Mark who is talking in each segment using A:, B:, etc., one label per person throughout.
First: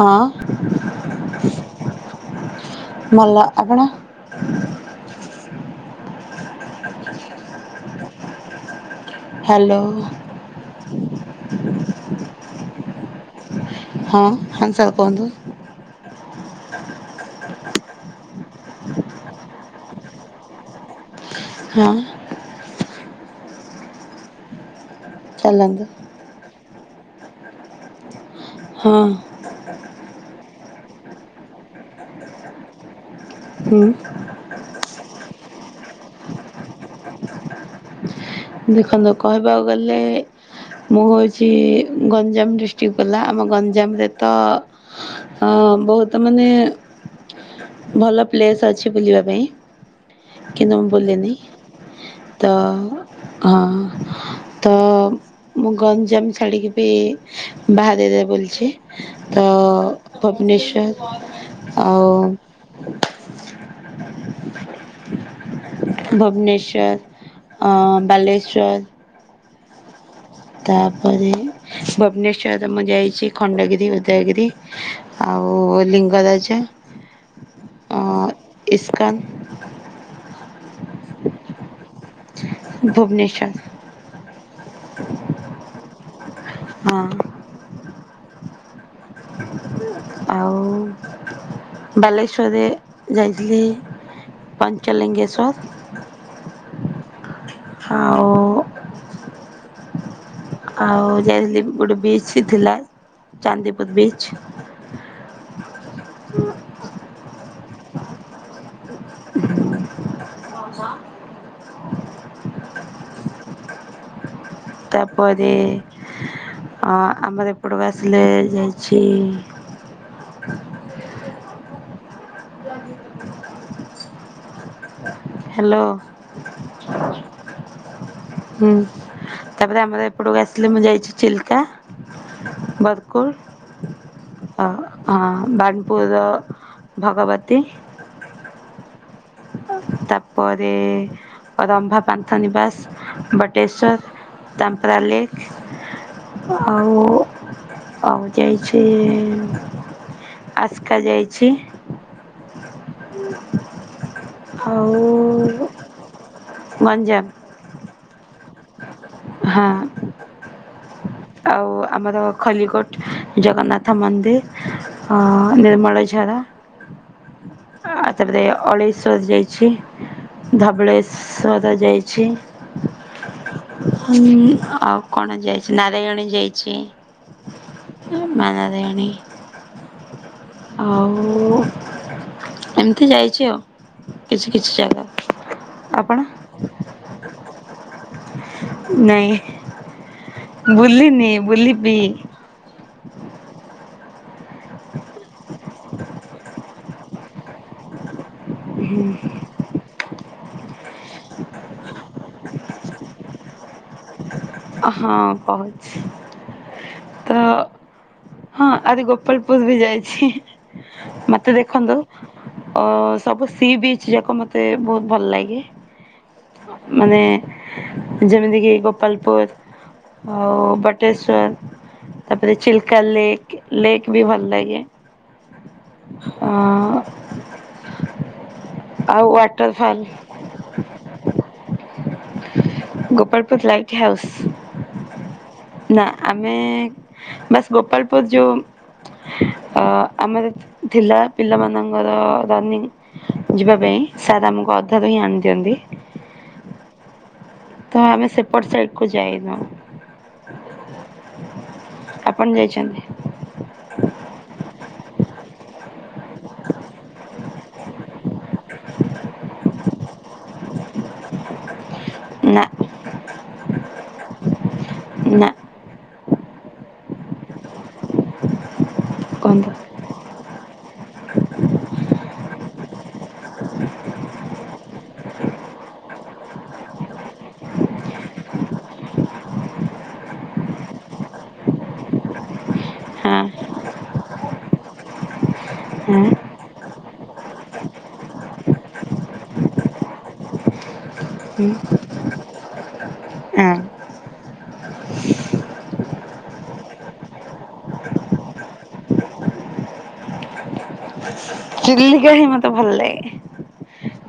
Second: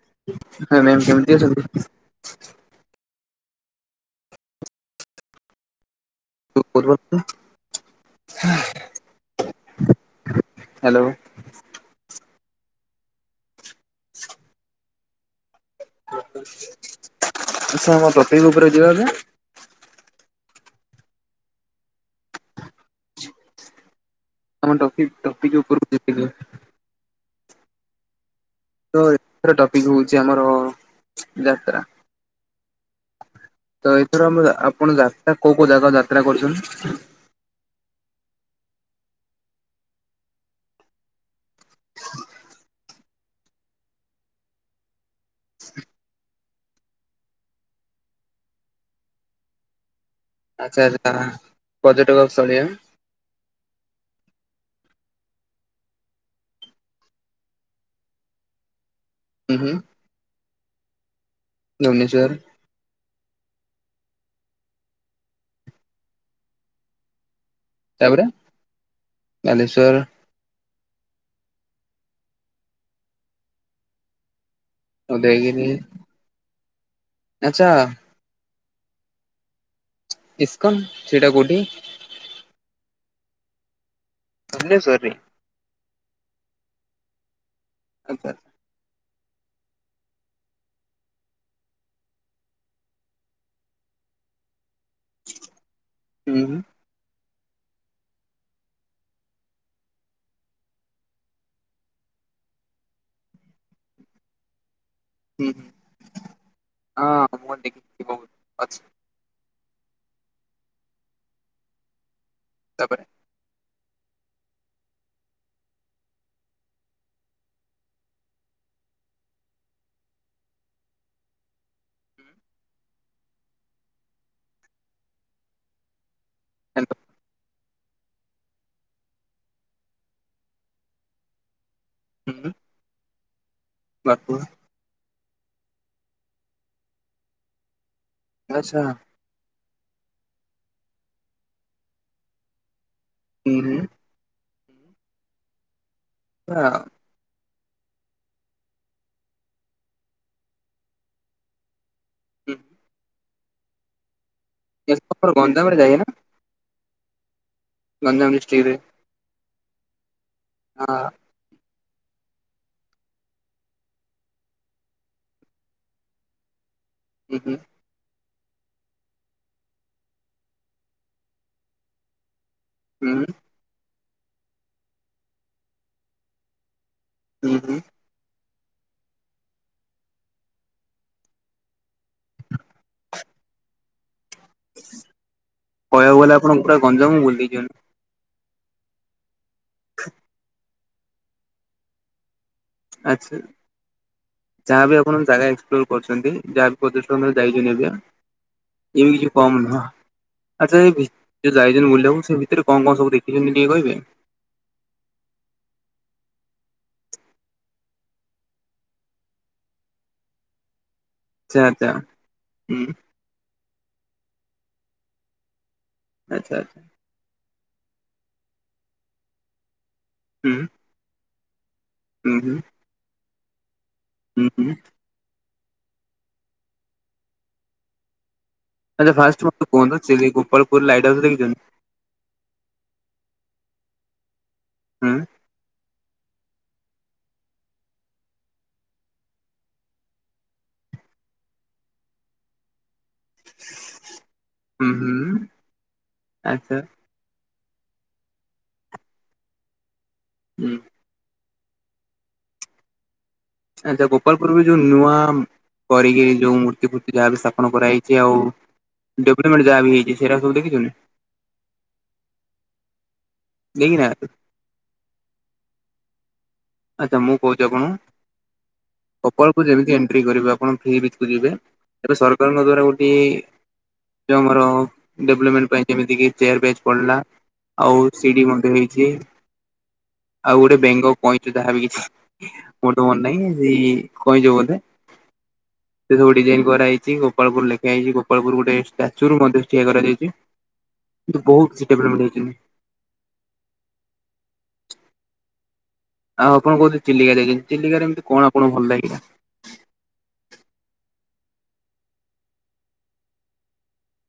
A: ହଁ
B: hi, ma'am କେମିତି ଅଛନ୍ତି?
A: ଭଲ ଆପଣ?
B: ଉପର ତ ହା ଏ।
A: ହ୍ୟାଲୋ। ହଁ, ହା ସାର୍ କୁହନ୍ତୁ?
B: ସାର୍ ତତେଇ ଉପରେ ଯିବା କେ?
A: ହଁ।
B: ଆମ ଟପିକ ଟପିକ
A: ଚାଲନ୍ତୁ
B: ଉପରକୁ ଯିବିନି।
A: ହଁ
B: ତ ଏଥର ଟପିକ ହଉଛି ଆମର ଯାତ୍ରା।
A: ହୁଁ
B: ତ ଏଥର ଆମ ଆପଣ ଯା କୋଉ କୋଉ ଜାଗା ଯାତ୍ରା କରୁଛନ୍ତି?
A: ଦେଖନ୍ତୁ କହିବାକୁ ଗଲେ ମୁଁ ହେଉଛି ଗଞ୍ଜାମ ଡିଷ୍ଟ୍ରିକ ଗଲା ଆମ ଗଞ୍ଜାମରେ ତ ହଁ, ବହୁତ ମାନେ ଭଲ ପ୍ଲେସ୍ ଅଛି ବୁଲିବା ପାଇଁ। କିନ୍ତୁ
B: ଆଚ୍ଛା
A: ମୁ
B: ଆଚ୍ଛା
A: ବୋଲେନି
B: ପର୍ଯ୍ୟଟକ
A: ତ
B: ସ୍ଥଳୀୟ
A: ହଁ। ତ ମୁଁ ଛାଡିକି ବି ବାହାର ଏରିଆ ରେ ବୋଲିଛି। ତ
B: ହୁଁ ହୁଁ
A: ଭୁବନେଶ୍ୱର ଆଉ
B: ଭୁବନେଶ୍ଵର
A: ଭୁବନେଶ୍ୱର ଅ
B: ତାପରେ
A: ବାଲେଶ୍ୱର।
B: ବାଲେଶ୍ଵର।
A: ତାପରେ ଭୁବନେଶ୍ଵରରେ ମୁଁ ଯାଇଛି ଖଣ୍ଡଗିରି ଉଦୟଗିରି।
B: ଉଦୟଗିରି
A: ଆଉ ଲିଙ୍ଗରାଜ
B: ଆଚ୍ଛା
A: ଅ ଇସ କନ୍।
B: ଇସ କନ୍ ସେଇଟା କଉଟି?
A: ଭୁବନେଶ୍ୱର।
B: ଭୁବନେଶ୍ୱର ରେ।
A: ହଁ।
B: ଆଚ୍ଛା।
A: ଆଉ ବାଲେଶ୍ୱର ରେ ଯାଇଥିଲି ପାଞ୍ଚ
B: ହୁଁ ହୁଁ
A: ଞ୍ଚଲିଙ୍ଗେଶ୍ଵର ଆଉ ଆଉ ଯାଇଥିଲି ଗୋଟେ ବିଚ୍ ବି ଥିଲା, ଚାନ୍ଦିପୁର ବିଚ୍।
B: ହୁଁ, ହଁ ମୁଁ ଦେଖ ବହୁତ ଅଛି। ତାପରେ
A: ତାପରେ ଆ ଆମର ଏପଟକୁ ଆସିଲେ, ଯାଇଛି ହ୍ୟାଲୋ।
B: ହ୍ୟାଲୋ।
A: ହୁଁ ତାପରେ ଆମର ଏପଟକୁ ଆସିଲି ମୁଁ ଯାଇଛି ଚିଲକା। ବର୍କୁଲ।
B: ବା ପୁର୍।
A: ହଁ, ବାନପୁର ଭଗବତୀ।
B: ଆଛା।
A: ତାପରେ ରମ୍ଭା ପାନ୍ତା ନିବାସ,
B: ହୁଁ
A: ବଟେଶ୍ୱର୍। ତାମ୍ପରା
B: ହୁଁ
A: ଲେଖ ଆଉ ଆଉ ଯାଇଛି, ଆସ୍କା ଯାଇଛି।
B: ହୁଁ।
A: [inaudible]
B: ଗଞ୍ଜାମରେ ଯାଇ ନା?
A: ଗଞ୍ଜାମ।
B: ଗଞ୍ଜାମ ଡିଷ୍ଟ୍ରିକଟରେ।
A: ହଁ।
B: ହଁ।
A: ଆଉ ଆମର ଖଲିଗୋଟ ଜଗନ୍ନାଥ ମନ୍ଦିର, ନିର୍ମଳଝା। ଝାରା।
B: ହୁଁ ହୁଁ।
A: ଆ ତାପରେ ଅଳେଇ ସଜ ଯାଇଛି, ଧବଳେଶ୍ୱଜ ଯାଇଛି।
B: ହୁଁ।
A: ହୁଁ ଆଉ କଣ ଯାଇଛି ନାରାୟଣୀ ଯାଇଛି।
B: ହୁଁ ହୁଁ।
A: ମା ନାରାୟଣୀ। ଆଉ, ଏମିତି ଯାଇଛି ଆଉ କିଛି କିଛି ଜାଗା
B: କହିବାକୁ
A: ଆପଣ?
B: ଗଲେ ପୁରା ଗଞ୍ଜାମ ବୁଲି ଦେଇଛନ୍ତି
A: ନାଇଁ ବୁଲିିନି ବୁଲିବି।
B: ଆଚ୍ଛା। ଯାହାବି ଆପଣ ଜାଗା ଏକ୍ସପ୍ଲୋର କରୁଛନ୍ତି, ଯାହାବ ପ୍ରତିଷୋତ ଦାୟିତ୍ୱ ନେବେ। ୟୁ ୟୁ କମ୍ ନୁହଁ। ଆଚ୍ଛା ଏ ଭିତ ଯାଇଛନ୍ତି ବୁଲିବାକୁ ସେ ଭିତରେ କଣ କଣ ସବୁ ଦେଖିଛନ୍ତି ଟିକେ କହିବେ?
A: ହଁ କହୁଛି। ତ ହଁ ଆଜିି ଗୋପଳପୁୁର ବି ଯାଇଛି। ମତେ
B: ଆଚ୍ଛା ଆଚ୍ଛା
A: ଦେଖନ୍ତୁ ଅ
B: ହୁଁ
A: ସବୁ ସିବିଚ ସେ ଯାକ ମୋତେ ବହୁତ ଭଲ ଲାଗେ,
B: ଆଚ୍ଛା ଆଚ୍ଛା
A: ମାନେ ଯେମିତିକି ଗୋପାଳପୁର
B: ହୁଁ
A: ଆଉ ବଟେଶ୍ୱର।
B: ହୁଁ
A: ତାପରେ
B: ହୁଁ
A: ଚିଲକା ଲେକ୍, ଲେକ୍ ବି
B: ହୁଁ
A: ଭଲ
B: ହୁଁ
A: ଲାଗେ। ଅ
B: ଆଚ୍ଛା
A: ଆଉ
B: ଫାଷ୍ଟେ
A: ୱାଟରଫଲ୍
B: କୁହନ୍ତୁ ଗୋପାଳପୁର ଲାଇଟ୍ ହାଉସ ଦେଖିଛନ୍ତି?
A: Gopalpur light house.
B: ହୁଁ।
A: ନା ଆମେ ବସ ଗୋପାଳପୁର ଯୋଉ ଅ ଆମର ଥିଲା ପିଲାମାନଙ୍କର ରନିଂ ଯିବା ପାଇଁ ସାର୍ ଆମକୁ
B: ହୁଁ
A: ଅଧା ହିଁ
B: ହୁଁ
A: ଆଣି ଦିଅନ୍ତି।
B: ଆଚ୍ଛା
A: ତ ଆମେ ସେପଟ ସାଇଡ କୁ ଯାଇନୁ।
B: ହୁଁ।
A: ଆପଣ ଯାଇଛନ୍ତି?
B: ଆଚ୍ଛା ଗୋପାଳପୁରରେ ଯୋଉ ନୂଆ କରିକି ଯୋଉ ମୂର୍ତ୍ତି ଫୂର୍ତ୍ତି ଯାହାବି ସ୍ଥାପନ କରାହେଇଛି ଆଉ ଡେଭଲପମେଣ୍ଟ ଯାହା ବି ହେଇଛି ସେଇଟା ସବୁ ଦେଖିଛନ୍ତି
A: ନା।
B: କେହି ନାହାନ୍ତି।
A: ନା
B: ଆଚ୍ଛା ମୁଁ କହୁଛି ଆପଣ ସକାଳକୁ
A: କୁହନ୍ତୁ
B: ଯେମିତି ଏଣ୍ଟ୍ରି କରିବେ ଆପଣ ଫି ଭିତ ଯିବେ ଏବେ ସରକାରଙ୍କ ଦ୍ଵାରା ଗୋଟିଏ ଯୋଉ ଡେଭଲପମେଣ୍ଟ ପାଇଁ ଯେମିତି କିି ଚେୟାର ବେଜ୍ ପଡିଲା। ଆଉ ସିଡି ମଧ୍ୟ ହେଇଛି, ଆଉ ଗୋଟେ ବେଙ୍ଗ ଯାହାବି କିଛି ମୋର ତ ମନେ
A: ହଁ
B: ନାହିଁ ସେଇ କଇଁଛ ବୋଧେ। ସେ
A: ହଁ
B: ସବୁ ଡିଜାଇନ କରା ହେଇଛି। ଗୋପାଳପୁର ଲେଖା ଯାଇଛି, ଗୋାଳପୁର ଗୋଟେ ଷ୍ଟାଚ୍ୟୁ ମଧ୍ୟ ଠିଆ କରାଯାଇଛି। କିନ୍ତୁ
A: ହୁଁ
B: ବହୁତ କିଛିଲମେଣ୍ଟ ହେଇଛନ୍ତି।
A: ହଁ।
B: ଆଉ ଆପଣ କହୁଥିଲେ ଚିଲିକା ଯାଇଛନ୍ତି, ଚିଲିକାରେ ଏମିତି କଣ ଆପଣଙ୍କୁ ଭଲ ଲାଗିଲା?
A: [inaudible] ଚିଲିକା ହିଁ ମତେ ଭଲ ଲାଗେ।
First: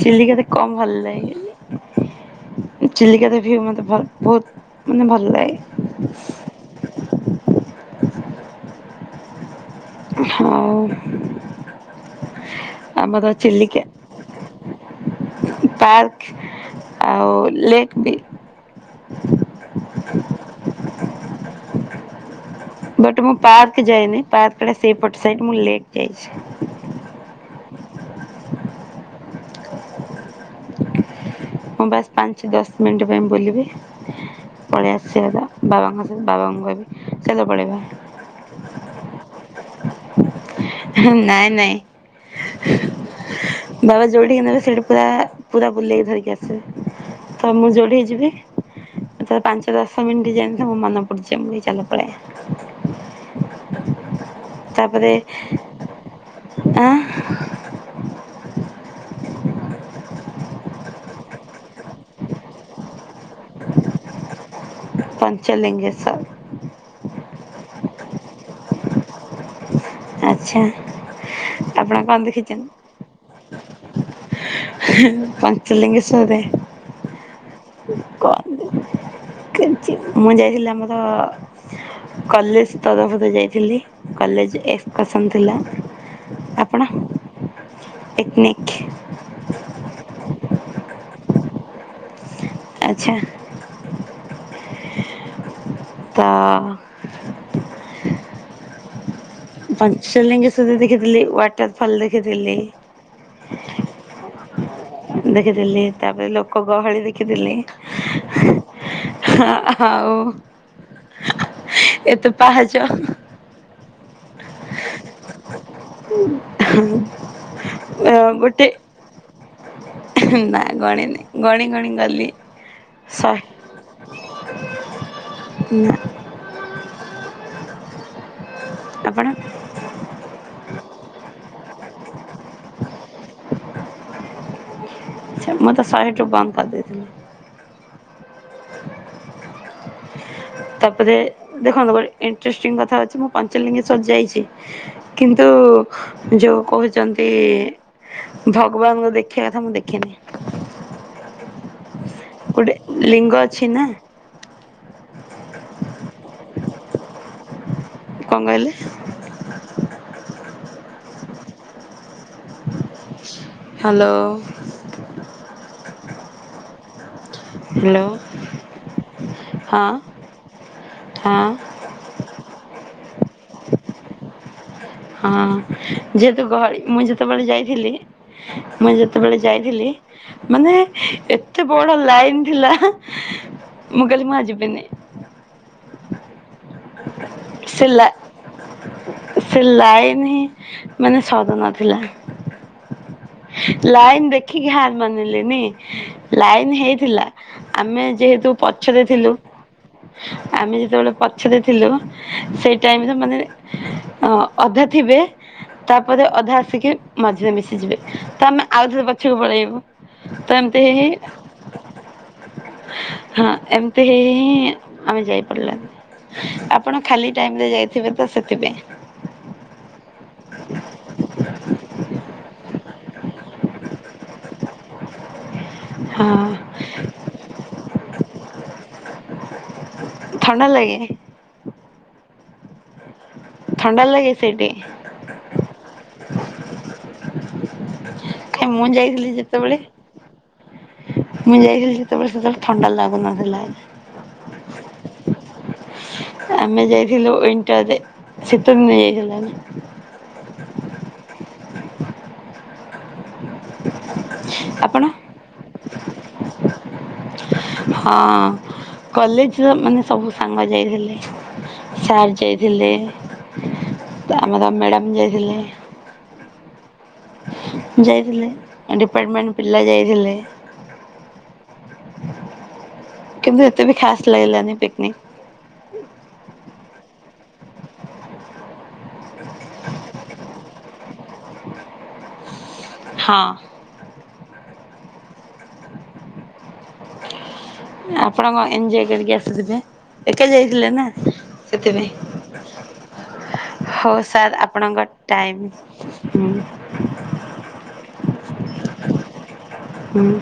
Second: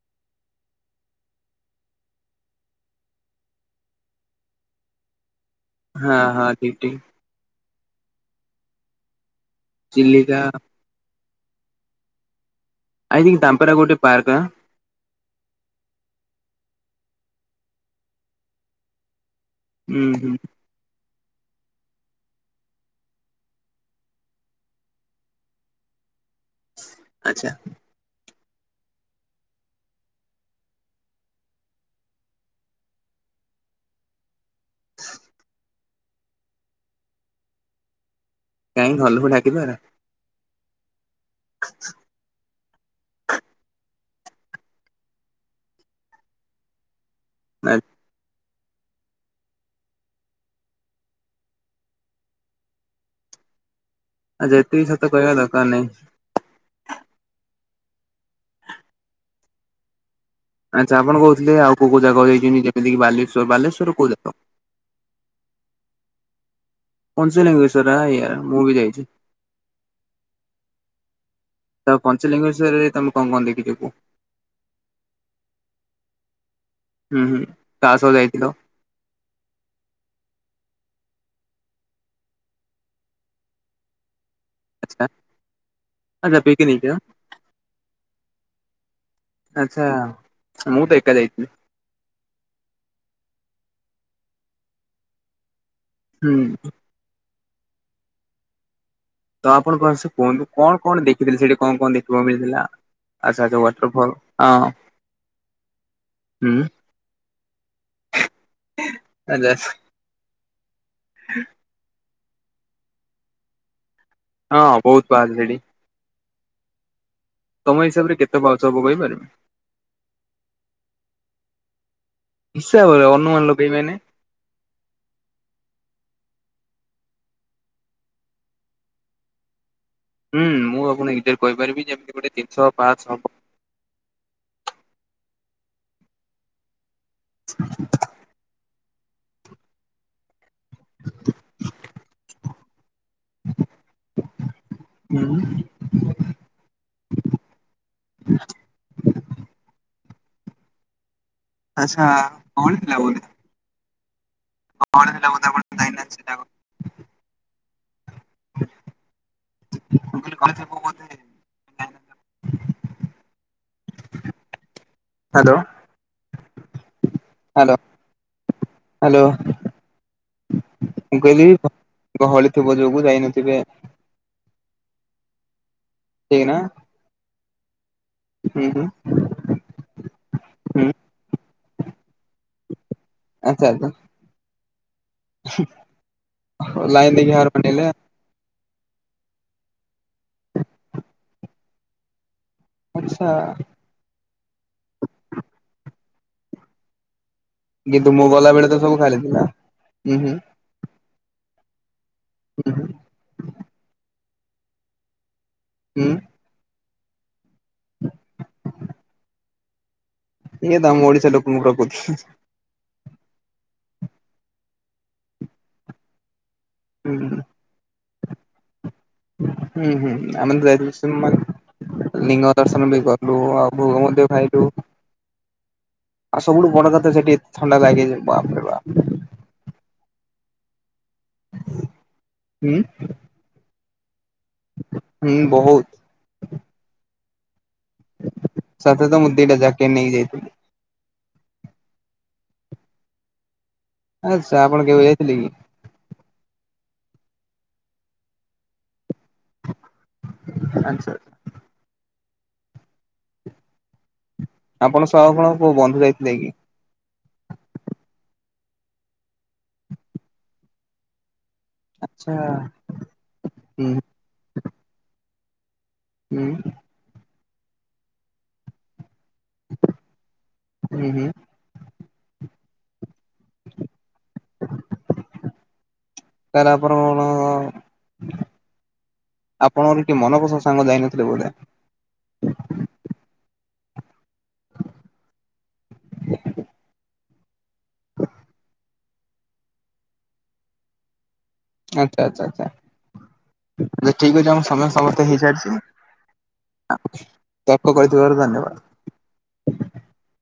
A: ଚିଲିକାରେ କଣ ଭଲ ଲାଗେନି? ଚିଲିକା ଯିବାକୁ ମତେ ବହୁ - ବହୁତମାନେ ଭଲ ଲାଗେ।
B: ହଁ- ହଁ - ଠିକ୍ - ଠିକ୍। ଚିଲିକା
A: ଆଉ
B: ଆଇ
A: ଆମର
B: ଥିଙ୍କ ତାମ୍ପାରା
A: ଚିଲିକା।
B: ଗୋଟେ ପାର୍କ ଆଁ
A: ପାର୍କ ଆଉ ଲେକ୍ ବି
B: ହୁଁ- ହୁଁ।
A: ବଟ୍ ମୁଁ ପାର୍କ ଯାଏନି। ପାର୍କଟା ସେଇପଟ ସାଇଟ ମୁଁ ଲେକ୍ ଯାଇଛି।
B: ଆଚ୍ଛା।
A: ମୁଁ ବାସ୍ ପାଞ୍ଚ ଦଶ ମିନିଟ୍ ପାଇଁ ବୁଲିବି ପଳେଇ ଆସିବି ବାବାଙ୍କ ସ ବାବାଙ୍କୁ କହି ବିି ଚାଲ ପଳେଇବା।
B: କାହିଁକି ଘଲକୁ ଡାକିଥାଆନ୍ତ।
A: ହେ ନାଇଁ - ନାଇଁ। ବାବା ଯୋଉଠିକି ନେବେ ସେଇଠା ପୁରା, ପୁରା ବୁଲେଇକି ଧରିକି ଆସିବେ। ତ ମୁଁ ଯୋଉଠିକି ଯିବି ତ ପାଞ୍ଚ ଦଶ ମିନିଟ ଯାଇନଥିବ ମୋର ମନେ ପଡିୁଛି ମୁ ଚାଲ ପଲେଇବା। [inaudible]
B: ଆ ଯେ ଏତିକି ସତ କହିବା ଦରକାର ନାହିଁ।
A: ଆ।
B: ଆଚ୍ଛା ଆପଣ କହୁଥିଲେ ଆଉ କୋଉ କୋଉ ଜାଗା ଯାଇଛନ୍ତି। ଯେମିତିକି ବାଲେଶ୍ୱର, ବାଲେଶ୍ଵରର କୋଉ ଜାଗାକୁ?
A: ପଞ୍ଚଲିଙ୍ଗେସର୍।
B: ପଞ୍ଚଲିଙ୍ଗେଶ୍ଵର ଆଇ ଆ ମୁଁ ବି ଯାଇଛି।
A: ଆଚ୍ଛା।
B: ତ
A: ଆପଣ କଣ ଦେଖିଛନ୍ତି
B: ପଞ୍ଚଲିଙ୍ଗେଶ୍ଵରରେ ତମେ କଣ କଣ ଦେଖିଛି କୁହ?
A: ପଞ୍ଚଲିିଙ୍ଗେଶ୍ୱରରେ।
B: ହୁଁ ହୁଁ କାହା ସହ
A: କ
B: ଯାଇଥିଲ?
A: କି ମୁଁ ଯାଇଥିଲି। ମୋର କଲେଜ ତରଫରୁ ଯାଇଥିଲି କଲେଜ
B: ଆଚ୍ଛା
A: ଏକ୍ସକର୍ସନ୍ ଥିଲା,
B: ଆଚ୍ଛା
A: ଆପଣ
B: ପିକନିକ୍
A: ପିକନିକ୍?
B: ଆଚ୍ଛା ମୁଁ ତ ଏକା ଯାଇଥିଲି।
A: ଆଚ୍ଛା। ତ।
B: ହୁଁ ତ ଆପଣ କଣ ସେ କୁହନ୍ତୁ
A: ପଞ୍ଚଲିଙ୍ଗେଶ୍ୱର
B: କଣ କଣ
A: ଦେଖିଥିଲି
B: ଦେଖିଥିଲେ? ସେଠି କଣ କଣ
A: ୱାଟରଫଲ୍
B: ଦେଖିବାକୁ
A: ଦେଖିଥିଲି
B: ମିଳିଥିଲା? ଆଛା -ଆଛା ୱାଟରଫଲ ହଁ
A: ଦେଖିଥିଲି ତାପରେ
B: ହୁଁ
A: ଲୋକଗହଳି ଦେଖିଥିଲି। ହ
B: ଆଚ୍ଛା
A: ହଉ
B: [inaudible]
A: ଏତେ ପାହାଚ
B: ହଁ ବହୁତ ପାହାଚ ସେଠି।
A: ହଁ।
B: ତମ ହିସାବରେ କେତେ ପାହାଚ ହବ କହିପାରିବ?
A: ନା ଗଣ ନାଇଁ, ଗଣି - ଗଣି।
B: ହିସାବରେ ଅନୁମାନ ଲଗେଇବେନି।
A: [unintelligible] ଆପଣ?
B: ହୁଁ ମୁଁ ଆପଣ ନିଜରେ କହିପାରିବି ଯେ, ଏମିତି ଗୋଟେ ତିନିଶହ ପାଶହ ହବ।
A: ମୁଁ ତ ଶହେ ଟୁ ବନ୍ଦ କରିଦେଇଥିଲି।
B: [inaudible]
A: ତାପରେ ଦେଖନ୍ତୁ ଗୋଟେ ଇଣ୍ଟେଷ୍ଟ୍ରିଂ କଥାଅଛି ମୁଁ ପଞ୍ଚଲିଙ୍ଗଶ୍ଵର ଯାଇଛି
B: ହୁଁ
A: କିନ୍ତୁ ଯୋଉ କହୁଛନ୍ତି ଭଗବାନଙ୍କ ଦେଖିବା କଥା ମୁଁ ଦେଖିନି।
B: ଆଚ୍ଛା କଣ
A: ଗୋଟେ
B: ଥିଲା ବୋଧେ
A: ଲିଙ୍ଗ ଅଛି ନା।
B: [unintelligible]
A: କଣ କହିଲେ?
B: [inaudible]
A: ହ୍ୟାଲୋ!
B: ହ୍ୟାଲୋ! Hello hello!
A: ହଁ।
B: ମୁଁ
A: ହଁ
B: କହିଲିି ଗହଳି ଥିବ ଯୋଗୁ ଯାଇନଥିବେ?
A: ହଁ
B: ଠିକ
A: ଯେହେତୁ
B: ନା
A: ଗହଳି ମୁଁ ଯେତେବେଳେ ଯାଇଥିଲି
B: ହୁଁ ହୁଁ
A: ମୁ ଯେତେବେଳେ ଯାଇଥିଲି ମାନେ
B: ହୁଁ
A: ଏତେ ବଡ ଲାଇନ ଥିଲା।
B: ଆଚ୍ଛା ଆଚ୍ଛା
A: ମୁ କହିଲି ମୁଁ ଆଉ ଯିବିନି।
B: ଲାଇନ ଦେକି ହାର ମାନି
A: ସେ ଲା ସେ ଲାଇନ ହିଁ ମାନେ ସାଧନା ଥିଲା।
B: ଆଚ୍ଛା
A: ଲାଇନ ଦେଖିକି ହାର ମାନିଲିନି ଲାଇନ ହେଇଥିଲା। ଆମେ
B: କିନ୍ତୁ ମୁଁ ଗଲା
A: ଯେହେତୁ
B: ବେଳେ ତ ସବୁ
A: ପଛରେ
B: ଖାଲି
A: ଥିଲୁ
B: ଥିଲା ହୁଁ ହୁଁ
A: ଆମେ ଯେତେବେଳେ ପଛରେ ଥିଲେ
B: ହୁଁ
A: ସେଇ
B: ହୁଁ
A: ଟାଇମରେ ମାନେ ଅଧା ଥିବେ ତାପରେ
B: ହୁଁ
A: ଅଧା ଆସିକି ମଝିରେ ମିଶିଯିବେ ତ ଆମେ ଆଉଥରେ ପଛକୁ ପଳେଇବୁ। ତ
B: ଇଏ
A: ଏମିତି
B: ଆମ
A: ହେଇ
B: ଓଡିଶା ଲୋକଙ୍କ ପ୍ରକୃତି
A: ହଁ ଏମତି। ଏମିତି ହେଇ ହେଇ ହିଁ ଆମେ ଯାଇପାରିଲେନି ଆପଣ
B: ହୁଁ
A: ଖାଲି ଟାଇମ୍ରେ ଯାଇଥିବେ ତ ସେଥିପାଇଁ।
B: ହୁଁ ହୁଁ ଆମେ ଯାଇଥିଲୁ ଲିଙ୍ଗ ଦର୍ଶନ କଲୁ ଆଉ ଭୋଗ ମଧ୍ୟ ଖାଇଲୁ।
A: ହଁ
B: ଆଉ ସବୁଠୁ ବଡ଼ କଥା ସେଠି ଏତେ ଥଣ୍ଡା ଲାଗେ ଯେ ବାପ୍ ରେ ବାପ୍।
A: ଥଣ୍ଡା ଲାଗେ।
B: ହୁଁ।
A: ଥଣ୍ଡା ଲାଗେ। ସେଇଠି
B: ହୁଁ ବହୁତ।
A: କାଇଁ ମୁଁ
B: ସାଥିରେ ତ
A: ଯାଇଥିଲି
B: ଦିଟା
A: ଯେତେବେଳେ
B: ଜ୍ୟାକେଟ ନେଇକି ଯାଇଥିଲି।
A: ମୁଁ ଯାଇଥିଲି ଯେତେବେଳେ ସେତେବେଳେ ଥଣ୍ଡା ଲାଗୁନଥିଲା।
B: ଆଚ୍ଛା ଆପଣ କେବେ ଯାଇଥିଲେ କି?
A: ଆମେ ଯାଇଥିଲୁ ୱଣ୍ଟରରେ ଶୀତ ଦିନେ ଯାଇଥିଲୁ ଆମେ।
B: ଆଚ୍ଛା।
A: [inaudible]
B: ଆପଣ ସହ କଣ କୋଉ ବନ୍ଧୁ ଯାଇଥିଲେ କି?
A: ହଁ କଲେଜ ର ମାନେ ସବୁ ସାଙ୍ଗ ଯାଇଥିଲେ।
B: ଆଚ୍ଛା
A: ସାର୍ ଯାଇଥିଲେ
B: ହୁଁ
A: ଆମର ମ୍ୟାଡ଼ାମ ଯାଇଥିଲେ।
B: ହୁଁ।
A: ଯାଇଥିଲେ ଡିପାର୍ଟମେଣ୍ଟ ପିଲା ଯାଇଥିଲେ।
B: ହୁଁ ହୁଁ
A: କିନ୍ତୁ ଏତେ ବି ଖାସ ଲାଗିଲାନି ପିକନିକ୍।
B: ତାହେଲେ ଆପଣ ଆପଣଙ୍କର ଟିକେ ମନପସନ୍ଦ ସାଙ୍ଗ ଯାଇନଥିଲେ ବୋଧେ?
A: ହଁ
B: [inaudible]
A: ଆପଣ କଣ ଏଞଜୟ କରିକି ଆସିଥିବେ ଏକା ଯାଇଥିଲେ ନା। ସେଥିପାଇଁ
B: ଆଚ୍ଛା ଆଚ୍ଛା ଆଚ୍ଛା।
A: ହଉ
B: ଠିକ ଅଛି
A: ସାର୍
B: ଆମ ସମୟ
A: ଆପଣଙ୍କ
B: ସମାପ୍ତ
A: ଟାଇମ୍
B: ହେଇସାରିଛି।
A: ହୁଁ
B: ତପ କହିଥିବାରୁ ଧନ୍ୟବାଦ।
A: ହୁଁ।